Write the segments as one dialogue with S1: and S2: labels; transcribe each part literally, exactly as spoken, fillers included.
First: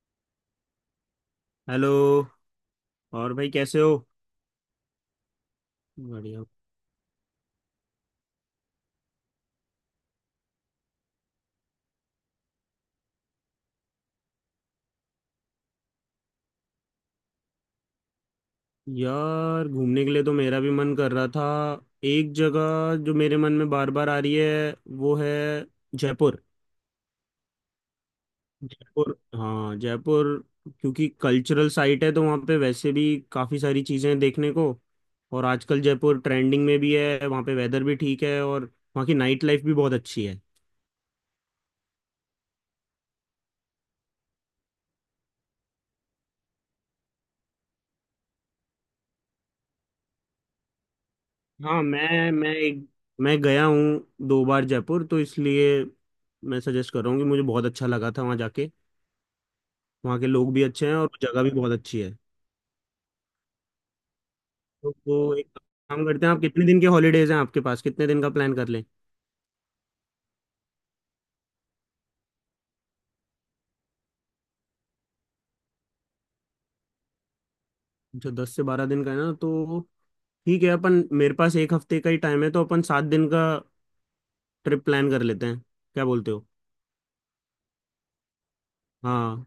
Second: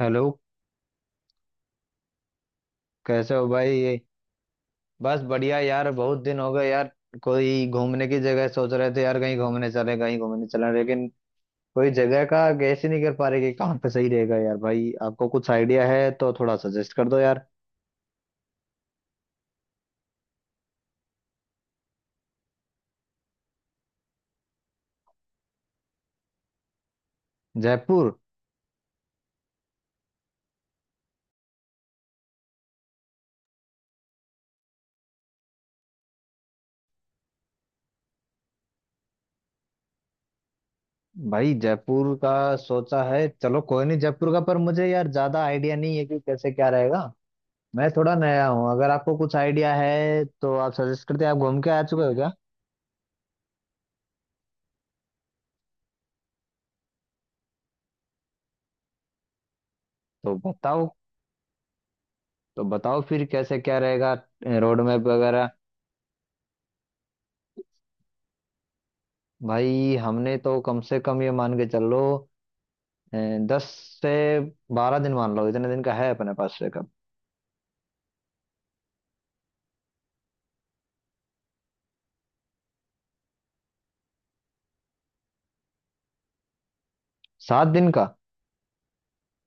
S1: Hello.
S2: Hello. और
S1: कैसे हो
S2: भाई
S1: भाई?
S2: कैसे
S1: ये
S2: हो?
S1: बस बढ़िया यार। बहुत दिन
S2: बढ़िया
S1: हो गए यार। कोई घूमने की जगह सोच रहे थे यार, कहीं घूमने चले, कहीं घूमने चले, लेकिन कोई जगह का गैस ही नहीं कर पा रहे कि कहाँ पे सही रहेगा यार। भाई, आपको कुछ आइडिया है तो थोड़ा सजेस्ट कर दो यार।
S2: यार, घूमने के लिए तो मेरा भी मन कर रहा था। एक जगह जो मेरे मन में बार बार आ रही है, वो है जयपुर।
S1: जयपुर?
S2: जयपुर, हाँ जयपुर। क्योंकि कल्चरल साइट है तो वहाँ पे वैसे भी काफ़ी सारी चीज़ें हैं देखने को। और आजकल जयपुर ट्रेंडिंग में भी है, वहाँ पे वेदर भी ठीक है और वहाँ की नाइट लाइफ भी बहुत अच्छी है।
S1: भाई, जयपुर का सोचा है। चलो कोई नहीं, जयपुर का। पर मुझे यार ज्यादा आइडिया नहीं है कि कैसे क्या रहेगा। मैं थोड़ा नया हूँ। अगर आपको कुछ आइडिया है तो आप सजेस्ट करते हैं। आप घूम के आ
S2: हाँ,
S1: चुके हो
S2: मैं
S1: क्या?
S2: मैं एक मैं गया हूँ दो बार जयपुर, तो इसलिए मैं सजेस्ट कर रहा हूँ कि मुझे बहुत अच्छा लगा था वहाँ जाके। वहाँ के
S1: तो
S2: लोग भी अच्छे
S1: बताओ।
S2: हैं और जगह भी बहुत अच्छी है।
S1: तो बताओ फिर कैसे क्या रहेगा? रोड
S2: तो
S1: मैप
S2: वो एक
S1: वगैरह?
S2: काम करते हैं, आप कितने दिन के हॉलीडेज हैं आपके पास, कितने दिन का प्लान कर लें?
S1: भाई, हमने तो कम से कम ये मान के चल लो अ, दस से बारह दिन मान लो, इतने दिन का है अपने पास ब्रेकअप।
S2: जो दस से बारह दिन का है ना, तो ठीक है अपन, मेरे पास एक हफ्ते का ही टाइम है तो अपन सात दिन का ट्रिप प्लान कर लेते हैं। क्या बोलते हो?
S1: सात दिन का?
S2: हाँ।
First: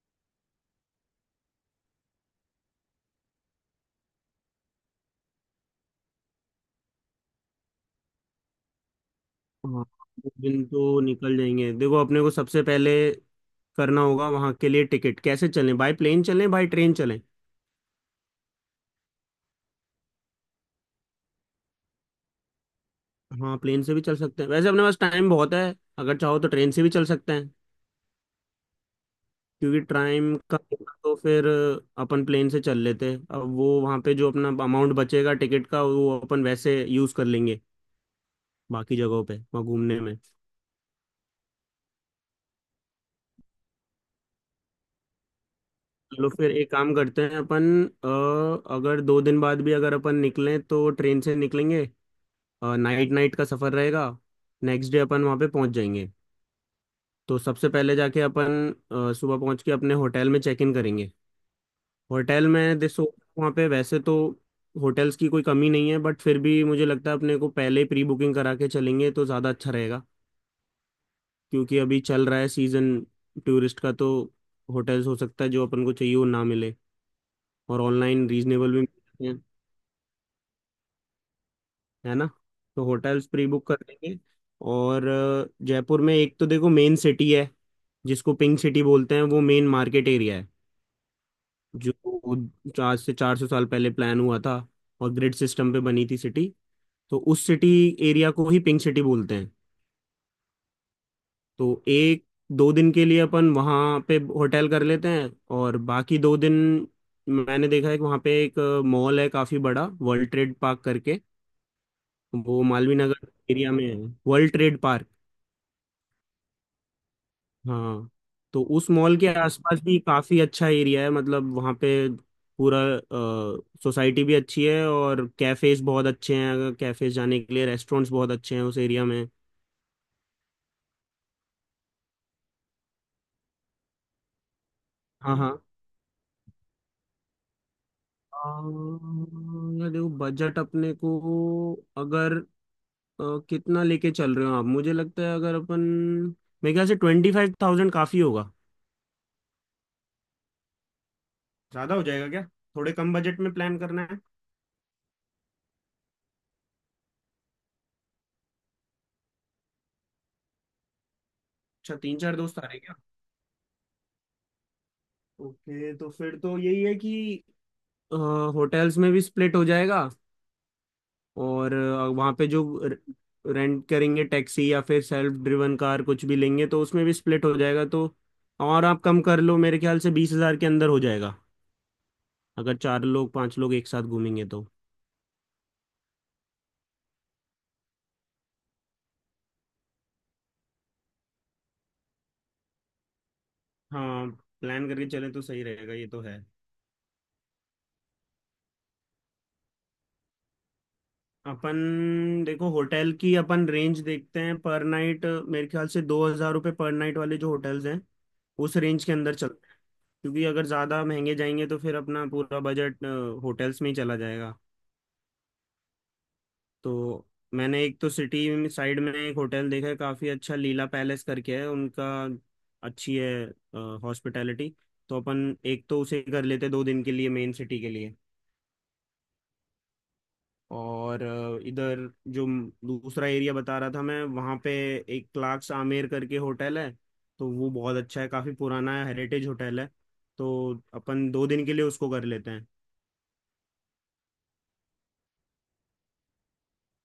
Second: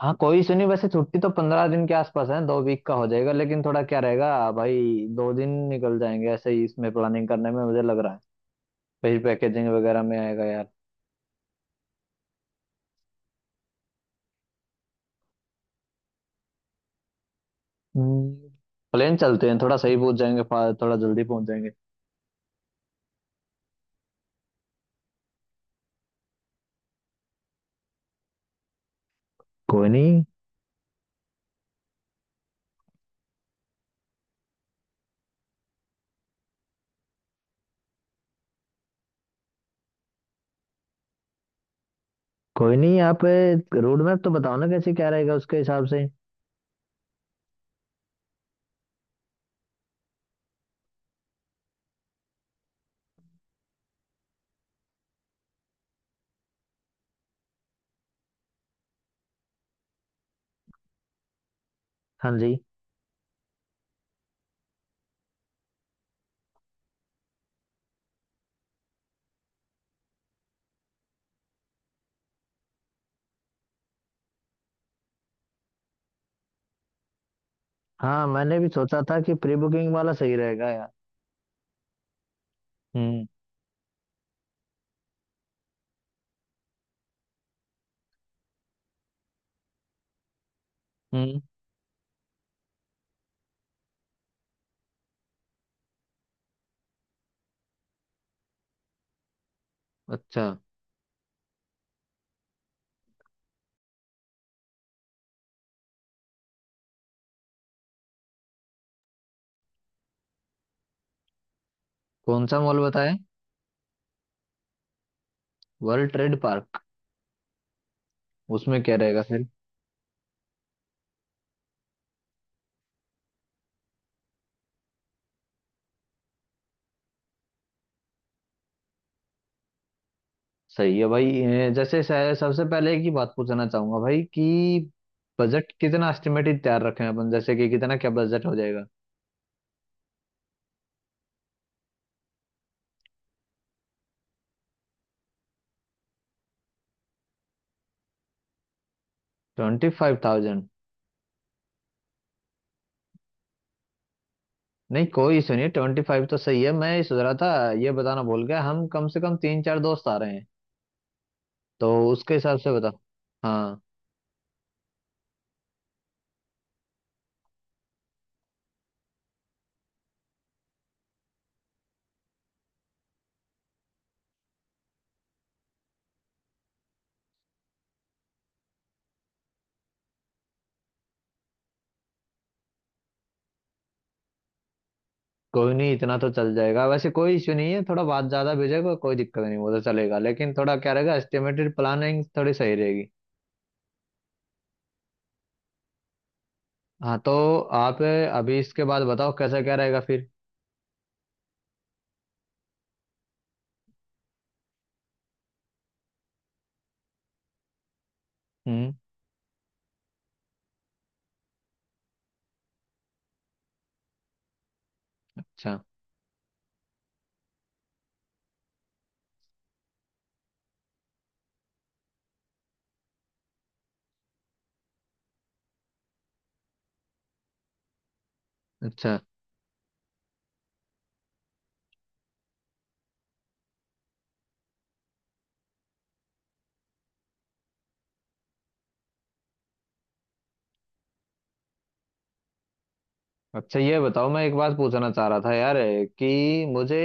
S1: हाँ, कोई इशू नहीं। वैसे छुट्टी तो पंद्रह दिन के आसपास है, दो वीक का हो जाएगा, लेकिन थोड़ा क्या रहेगा भाई, दो दिन निकल जाएंगे ऐसे ही इसमें प्लानिंग करने में, मुझे लग रहा है फिर पैकेजिंग
S2: हाँ,
S1: वगैरह में
S2: दो
S1: आएगा
S2: दिन
S1: यार।
S2: तो निकल जाएंगे। देखो अपने को सबसे पहले करना होगा वहाँ के लिए टिकट, कैसे चलें, बाय प्लेन चलें बाय ट्रेन चलें।
S1: हम्म, प्लेन चलते हैं, थोड़ा सही पहुंच जाएंगे, फा- थोड़ा जल्दी पहुंच जाएंगे।
S2: हाँ, प्लेन से भी चल सकते हैं, वैसे अपने पास टाइम बहुत है। अगर चाहो तो ट्रेन से भी चल सकते हैं, क्योंकि
S1: कोई नहीं
S2: टाइम का होगा तो फिर अपन प्लेन से चल लेते। अब वो वहाँ पे जो अपना अमाउंट बचेगा टिकट का वो अपन वैसे यूज़ कर लेंगे बाकी जगहों पे वहाँ घूमने में।
S1: कोई नहीं आप रोड मैप तो बताओ ना, कैसे क्या रहेगा उसके हिसाब से।
S2: चलो फिर एक काम करते हैं अपन। अ, अगर दो दिन बाद भी अगर अपन निकलें तो ट्रेन से निकलेंगे। नाइट नाइट का सफ़र रहेगा, नेक्स्ट डे अपन वहाँ पे पहुँच जाएंगे। तो सबसे पहले जाके अपन अ, सुबह पहुँच के अपने होटल में चेक इन करेंगे।
S1: हाँ
S2: होटल
S1: जी।
S2: में देखो, वहाँ पे वैसे तो होटल्स की कोई कमी नहीं है, बट फिर भी मुझे लगता है अपने को पहले प्री बुकिंग करा के चलेंगे तो ज़्यादा अच्छा रहेगा। क्योंकि अभी चल रहा है सीज़न टूरिस्ट का, तो होटल्स हो सकता है जो अपन को चाहिए वो ना मिले। और
S1: हाँ,
S2: ऑनलाइन
S1: मैंने भी
S2: रीजनेबल भी मिल
S1: सोचा था
S2: जाते
S1: कि
S2: हैं,
S1: प्री बुकिंग वाला सही रहेगा यार।
S2: है ना? तो
S1: हम्म।
S2: होटल्स प्री बुक कर लेंगे। और अ, जयपुर में एक तो देखो मेन सिटी है, जिसको पिंक सिटी बोलते हैं, वो मेन मार्केट एरिया है
S1: हम्म।
S2: जो आज से चार सौ साल पहले प्लान हुआ था और ग्रिड सिस्टम पे बनी थी सिटी। तो उस सिटी एरिया को ही पिंक सिटी बोलते हैं।
S1: अच्छा,
S2: तो एक दो दिन के लिए अपन वहाँ पे होटल कर लेते हैं, और बाकी दो दिन मैंने देखा है कि वहाँ पे एक मॉल है काफ़ी बड़ा, वर्ल्ड ट्रेड पार्क करके।
S1: कौन सा
S2: वो
S1: मॉल
S2: मालवीय
S1: बताएं?
S2: नगर एरिया में है, world trade park.
S1: World trade park?
S2: हाँ। तो
S1: उसमें
S2: उस
S1: क्या
S2: मॉल
S1: रहेगा
S2: के
S1: फिर?
S2: आसपास भी काफी अच्छा एरिया है, मतलब वहाँ पे पूरा सोसाइटी भी अच्छी है और कैफेज बहुत अच्छे हैं, अगर कैफेज जाने के लिए, रेस्टोरेंट्स बहुत अच्छे हैं उस एरिया में।
S1: सही है भाई। ए, जैसे स- सबसे पहले एक ही बात पूछना चाहूंगा भाई, कि
S2: हाँ हाँ।
S1: बजट कितना एस्टिमेटेड तैयार रखें अपन, जैसे कि कितना क्या
S2: अ,
S1: बजट हो जाएगा?
S2: यार देखो बजट अपने को, अगर अ, कितना लेके चल रहे हो आप, मुझे लगता है अगर अपन, मेरे ख्याल से ट्वेंटी फाइव थाउजेंड काफी होगा।
S1: Twenty five thousand?
S2: ज्यादा हो जाएगा क्या? थोड़े कम बजट में प्लान करना है?
S1: नहीं, कोई इशू नहीं, ट्वेंटी फाइव तो सही है। मैं ये सोच रहा था, ये बताना भूल गया, हम कम से कम तीन चार दोस्त आ रहे हैं, तो
S2: अच्छा, तीन
S1: उसके
S2: चार
S1: हिसाब
S2: दोस्त आ
S1: से
S2: रहे हैं
S1: बता।
S2: क्या?
S1: हाँ।
S2: ओके, तो फिर तो यही है कि होटल्स में भी स्प्लिट हो जाएगा, और अ, वहाँ पे जो रेंट करेंगे टैक्सी या फिर सेल्फ ड्रिवन कार कुछ भी लेंगे तो उसमें भी स्प्लिट हो जाएगा, तो। और आप कम कर लो, मेरे ख्याल से बीस हजार के अंदर हो जाएगा अगर चार लोग पांच लोग एक साथ घूमेंगे तो।
S1: कोई नहीं, इतना तो चल जाएगा, वैसे कोई इश्यू नहीं है। थोड़ा बात ज्यादा भेजेगा कोई दिक्कत नहीं, वो तो चलेगा, लेकिन थोड़ा क्या रहेगा एस्टिमेटेड प्लानिंग थोड़ी सही रहेगी।
S2: हाँ, प्लान करके चले तो सही रहेगा, ये तो है।
S1: हाँ, तो आप अभी इसके बाद बताओ कैसा क्या रहेगा फिर।
S2: अपन देखो होटल की अपन रेंज देखते हैं पर नाइट, मेरे ख्याल से दो हजार रुपये पर नाइट वाले जो होटल्स हैं, उस
S1: हम्म।
S2: रेंज के अंदर चल। क्योंकि अगर ज़्यादा महंगे जाएंगे तो फिर अपना पूरा बजट होटल्स में ही चला जाएगा।
S1: अच्छा।
S2: तो मैंने एक तो सिटी साइड में एक होटल देखा है काफ़ी अच्छा, लीला पैलेस करके है उनका। अच्छी है हॉस्पिटैलिटी। तो अपन एक तो उसे कर लेते हैं दो दिन के लिए मेन सिटी के लिए।
S1: अच्छा।
S2: और अ, इधर जो म- दूसरा एरिया बता रहा था मैं, वहाँ पे एक क्लार्क्स आमेर करके होटल है। तो वो बहुत अच्छा है, काफ़ी पुराना है, हेरिटेज होटल है। तो अपन दो दिन के लिए उसको कर लेते
S1: अच्छा, ये बताओ, मैं एक बात पूछना चाह रहा था यार, कि मुझे,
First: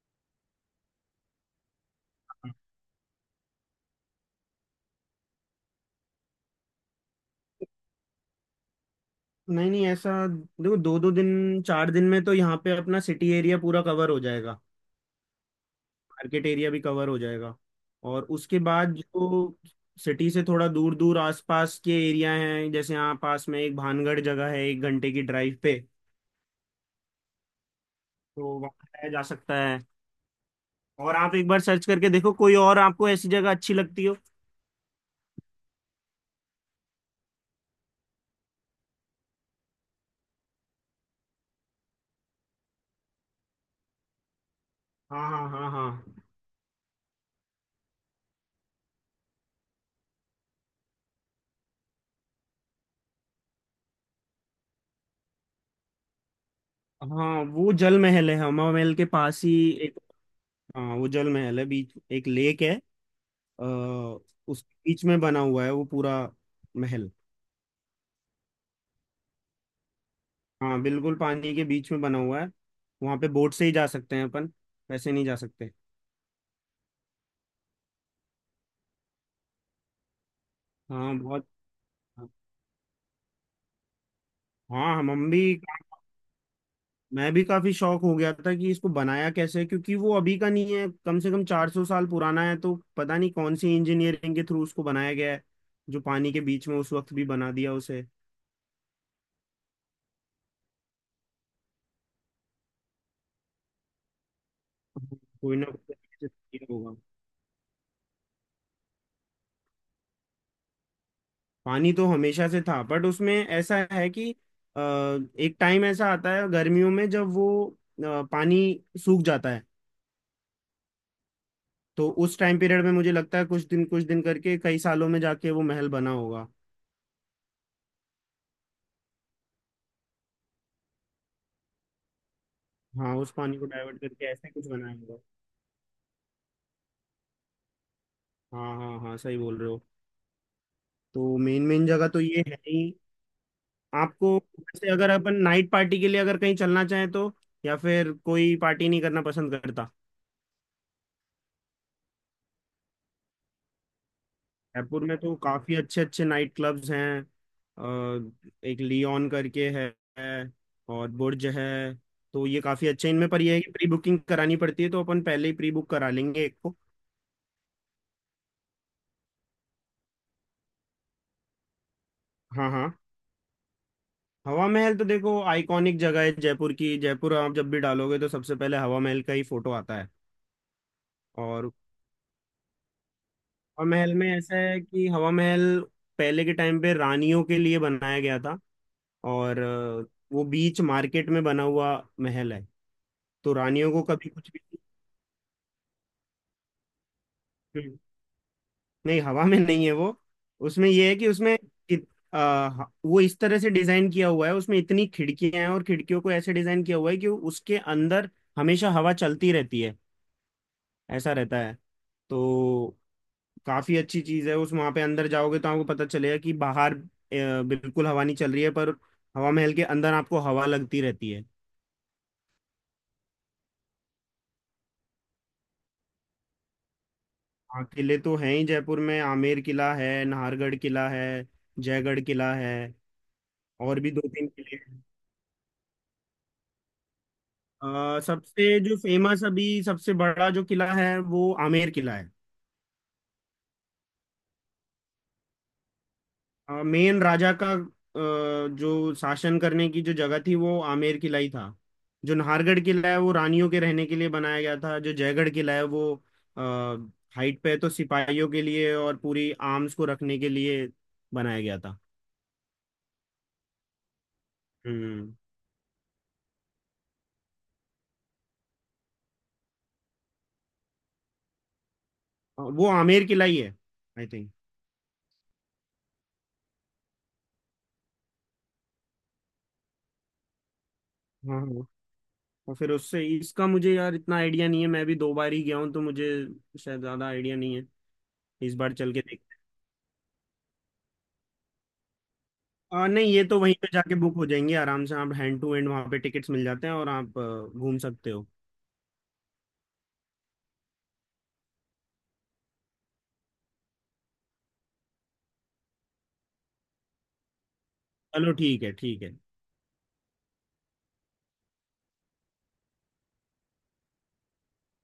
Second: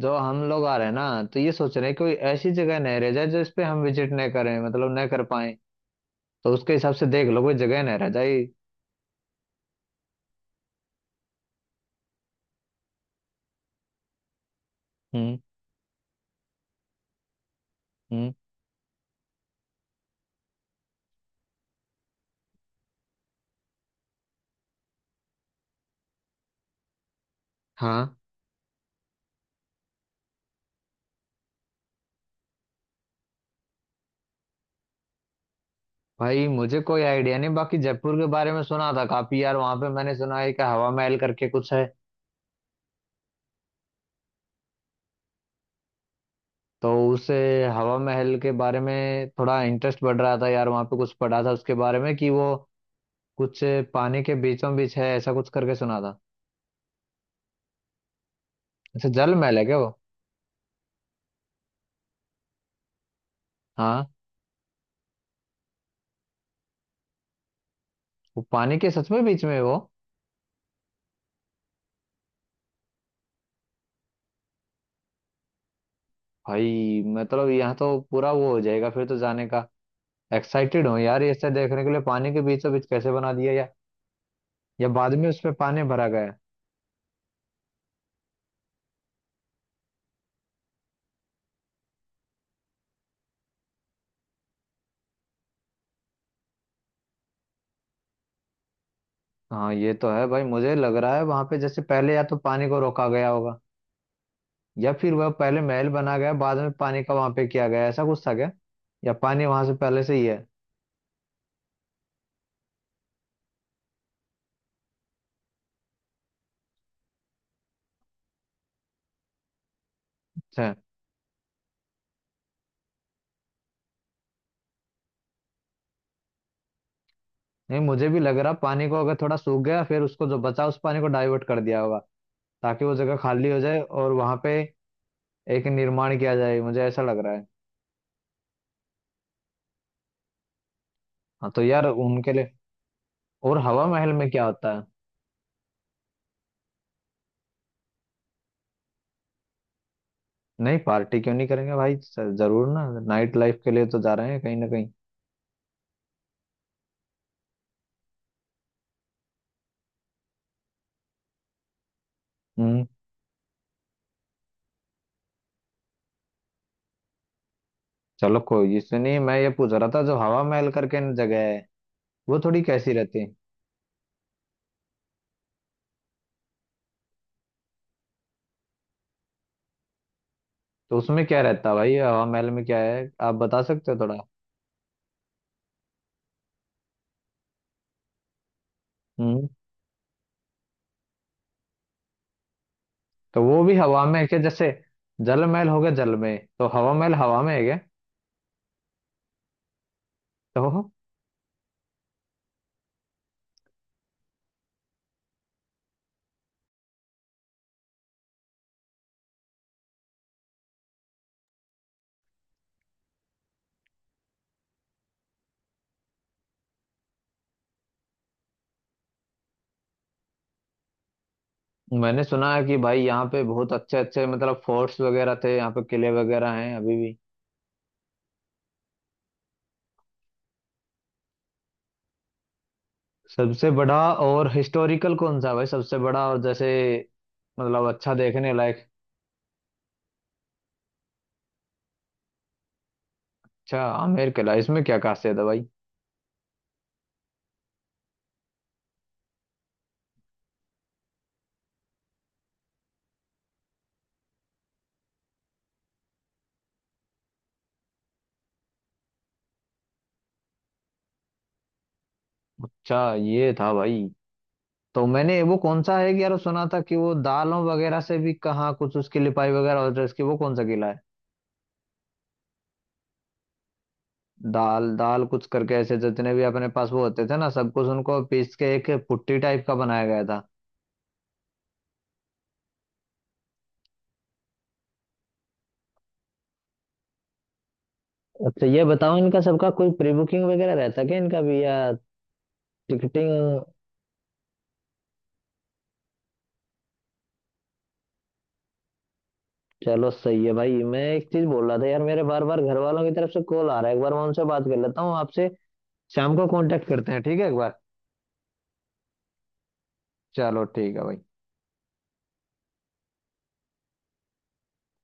S1: जो हम लोग आ रहे हैं ना, तो ये सोच रहे हैं कोई ऐसी
S2: हैं।
S1: जगह नहीं रह जाए जो इस पे हम विजिट नहीं करें, मतलब नहीं कर पाए। तो उसके हिसाब से देख लो, कोई जगह नहीं रह जाए।
S2: नहीं नहीं, ऐसा देखो दो दो दिन, चार दिन में तो यहाँ पे अपना सिटी एरिया पूरा कवर हो जाएगा।
S1: हम्म।
S2: मार्केट एरिया भी कवर हो जाएगा। और
S1: हम्म।
S2: उसके बाद जो सिटी से थोड़ा दूर दूर आसपास के एरिया हैं, जैसे यहाँ पास में एक भानगढ़ जगह है, एक घंटे की ड्राइव पे।
S1: हाँ।
S2: तो वहाँ जाया जा सकता है। और आप एक बार सर्च करके देखो कोई और आपको ऐसी जगह अच्छी लगती हो।
S1: भाई, मुझे कोई आइडिया नहीं, बाकी जयपुर के बारे में सुना था काफी यार। वहां पे मैंने सुना है कि हवा महल करके कुछ है।
S2: हाँ हाँ हाँ।
S1: तो उस अ, हवा महल के बारे में थोड़ा इंटरेस्ट बढ़ रहा था यार। वहां पे कुछ पढ़ा था उसके बारे में कि वो कुछ अ, पानी के बीचों बीच है, ऐसा कुछ करके सुना था।
S2: हाँ हाँ, वो जल महल है, हमा महल के
S1: अच्छा, जल
S2: पास ही।
S1: महल है क्या वो?
S2: एक, हाँ वो जल महल है, बीच एक लेक है। अ,
S1: हाँ।
S2: उस बीच में बना हुआ है वो पूरा महल।
S1: वो पानी के सच में बीच में है वो?
S2: हाँ बिल्कुल पानी के बीच में बना हुआ है। वहाँ पे बोट से ही जा सकते हैं अपन, वैसे नहीं जा सकते।
S1: भाई, मतलब यहाँ तो पूरा वो हो जाएगा फिर तो जाने का। एक्साइटेड हूँ
S2: हाँ
S1: यार ये
S2: बहुत।
S1: ऐसा देखने के लिए, पानी के बीचों बीच कैसे बना दिया, या, या
S2: हाँ, हम
S1: बाद में
S2: हम भी,
S1: उसमें पानी भरा गया?
S2: मैं भी काफी शौक हो गया था कि इसको बनाया कैसे, क्योंकि वो अभी का नहीं है, कम से कम चार सौ साल पुराना है, तो पता नहीं कौन सी इंजीनियरिंग के थ्रू उसको बनाया गया है, जो पानी के बीच में उस वक्त भी बना दिया उसे।
S1: हाँ ये तो है भाई। मुझे लग रहा है वहां पे, जैसे पहले या तो पानी को रोका गया होगा, या फिर वह
S2: कोई
S1: पहले
S2: ना
S1: महल बना गया, बाद
S2: कोई
S1: में
S2: होगा।
S1: पानी का वहां पे किया गया, ऐसा कुछ था क्या? या पानी वहां से पहले से ही है?
S2: पानी तो हमेशा से था, बट उसमें ऐसा है कि अ, एक टाइम ऐसा आता है गर्मियों में जब वो अ, पानी सूख जाता है।
S1: अच्छा।
S2: तो उस टाइम पीरियड में मुझे लगता है कुछ दिन कुछ दिन करके कई सालों में जाके वो महल बना होगा।
S1: नहीं, मुझे भी लग रहा, पानी को अगर थोड़ा सूख गया फिर उसको, जो बचा उस पानी को डाइवर्ट कर दिया होगा, ताकि वो
S2: हाँ,
S1: जगह
S2: उस
S1: खाली
S2: पानी
S1: हो
S2: को
S1: जाए
S2: डाइवर्ट
S1: और
S2: करके
S1: वहां
S2: ऐसे
S1: पे
S2: कुछ बनाया होगा।
S1: एक निर्माण किया जाए, मुझे ऐसा लग रहा है।
S2: हाँ हाँ हाँ, सही बोल रहे हो। तो
S1: हाँ
S2: मेन
S1: तो यार,
S2: मेन जगह तो
S1: उनके
S2: ये
S1: लिए,
S2: है ही।
S1: और हवा महल में
S2: आपको
S1: क्या होता है?
S2: वैसे अगर अपन नाइट पार्टी के लिए अगर कहीं चलना चाहें तो, या फिर कोई पार्टी नहीं करना पसंद करता?
S1: नहीं, पार्टी क्यों नहीं करेंगे भाई, स- जरूर ना। नाइट लाइफ के लिए तो जा रहे हैं कहीं ना कहीं।
S2: जयपुर में तो काफी अच्छे अच्छे नाइट क्लब्स हैं। अ, एक लियोन करके है, है, और बुर्ज है। तो ये
S1: हम्म।
S2: काफी अच्छे हैं। इनमें पर ये है कि प्री बुकिंग करानी पड़ती है, तो अपन पहले ही प्री बुक करा लेंगे एक को।
S1: चलो कोई, ये सुनिए, मैं ये पूछ रहा था, जो हवा महल करके न जगह है वो थोड़ी
S2: हाँ हाँ।
S1: कैसी रहती है?
S2: हवा महल तो देखो आइकॉनिक जगह है जयपुर की, जयपुर आप जब भी डालोगे तो सबसे पहले हवा महल का ही फोटो आता है।
S1: तो उसमें क्या रहता
S2: और
S1: है भाई, हवा महल में क्या है, आप बता
S2: हवा
S1: सकते हो
S2: महल
S1: थोड़ा?
S2: में ऐसा है कि हवा महल पहले के टाइम पे रानियों के लिए बनाया गया था।
S1: हम्म।
S2: और अ, वो बीच मार्केट में बना हुआ महल है।
S1: तो
S2: तो
S1: वो भी
S2: रानियों को
S1: हवा में है
S2: कभी
S1: क्या,
S2: कुछ भी,
S1: जैसे जल महल हो गया जल में, तो हवा महल हवा में है क्या?
S2: हम्म, नहीं, हवा में नहीं है वो। उसमें
S1: तो
S2: ये है कि उसमें इत, आ, वो इस तरह से डिजाइन किया हुआ है, उसमें इतनी खिड़कियां हैं और खिड़कियों को ऐसे डिजाइन किया हुआ है कि उसके अंदर हमेशा हवा चलती रहती है, ऐसा रहता है। तो काफी अच्छी चीज है, उस वहां पे अंदर जाओगे तो आपको पता चलेगा कि बाहर अ, बिल्कुल हवा नहीं चल रही है, पर हवा महल के अंदर आपको हवा लगती रहती है।
S1: मैंने सुना है कि भाई यहाँ पे बहुत अच्छे अच्छे मतलब फोर्ट्स वगैरह थे, यहाँ पे किले वगैरह हैं अभी भी।
S2: हाँ किले तो हैं ही जयपुर में, आमेर किला है, नाहरगढ़ किला है, जयगढ़ किला है,
S1: सबसे बड़ा
S2: और भी दो तीन
S1: और
S2: किले।
S1: हिस्टोरिकल कौन सा है भाई, सबसे बड़ा और जैसे मतलब अच्छा
S2: अ,
S1: देखने
S2: सबसे
S1: लायक?
S2: जो फेमस अभी सबसे बड़ा जो किला है वो आमेर किला है।
S1: अच्छा, आमेर किला। इसमें क्या खासियत है भाई?
S2: मेन राजा का अ, जो शासन करने की जो जगह थी वो आमेर किला ही था। जो नाहरगढ़ किला है वो रानियों के रहने के लिए बनाया गया था, जो जयगढ़ किला है वो हाइट पे है, तो सिपाहियों के लिए और पूरी आर्म्स को रखने के लिए बनाया गया था।
S1: अच्छा, ये था भाई। तो
S2: हम्म।
S1: मैंने, वो कौन सा है कि यार, सुना था कि वो दालों वगैरह से भी कहाँ कुछ उसकी लिपाई वगैरह होती है उसकी, वो कौन सा किला है?
S2: अ, वो आमेर किला ही है, आई थिंक।
S1: दाल दाल कुछ करके ऐसे, जितने भी अपने पास वो होते थे ना, सब कुछ उनको पीस के एक पुट्टी टाइप का बनाया गया था।
S2: हाँ हाँ। और फिर उससे इसका मुझे यार इतना आइडिया नहीं है, मैं भी दो बार ही गया हूँ तो मुझे शायद ज्यादा आइडिया नहीं है।
S1: अच्छा,
S2: इस
S1: ये
S2: बार चल
S1: बताओ,
S2: के
S1: इनका
S2: देखते
S1: सबका कोई प्री बुकिंग वगैरह रहता है क्या, इनका भी, या
S2: हैं। आ, नहीं, ये तो
S1: टिकटिंग?
S2: वहीं पे जाके बुक हो जाएंगे आराम से, आप हैंड टू हैंड वहां पे टिकट्स मिल जाते हैं और आप अ, घूम सकते हो।
S1: चलो, सही है भाई। मैं एक चीज बोल रहा था यार, मेरे बार बार घर वालों की तरफ से कॉल आ रहा है, एक बार मैं उनसे बात कर लेता हूँ। आपसे शाम को कांटेक्ट करते हैं, ठीक है एक बार?
S2: चलो ठीक है ठीक है।
S1: चलो ठीक है भाई।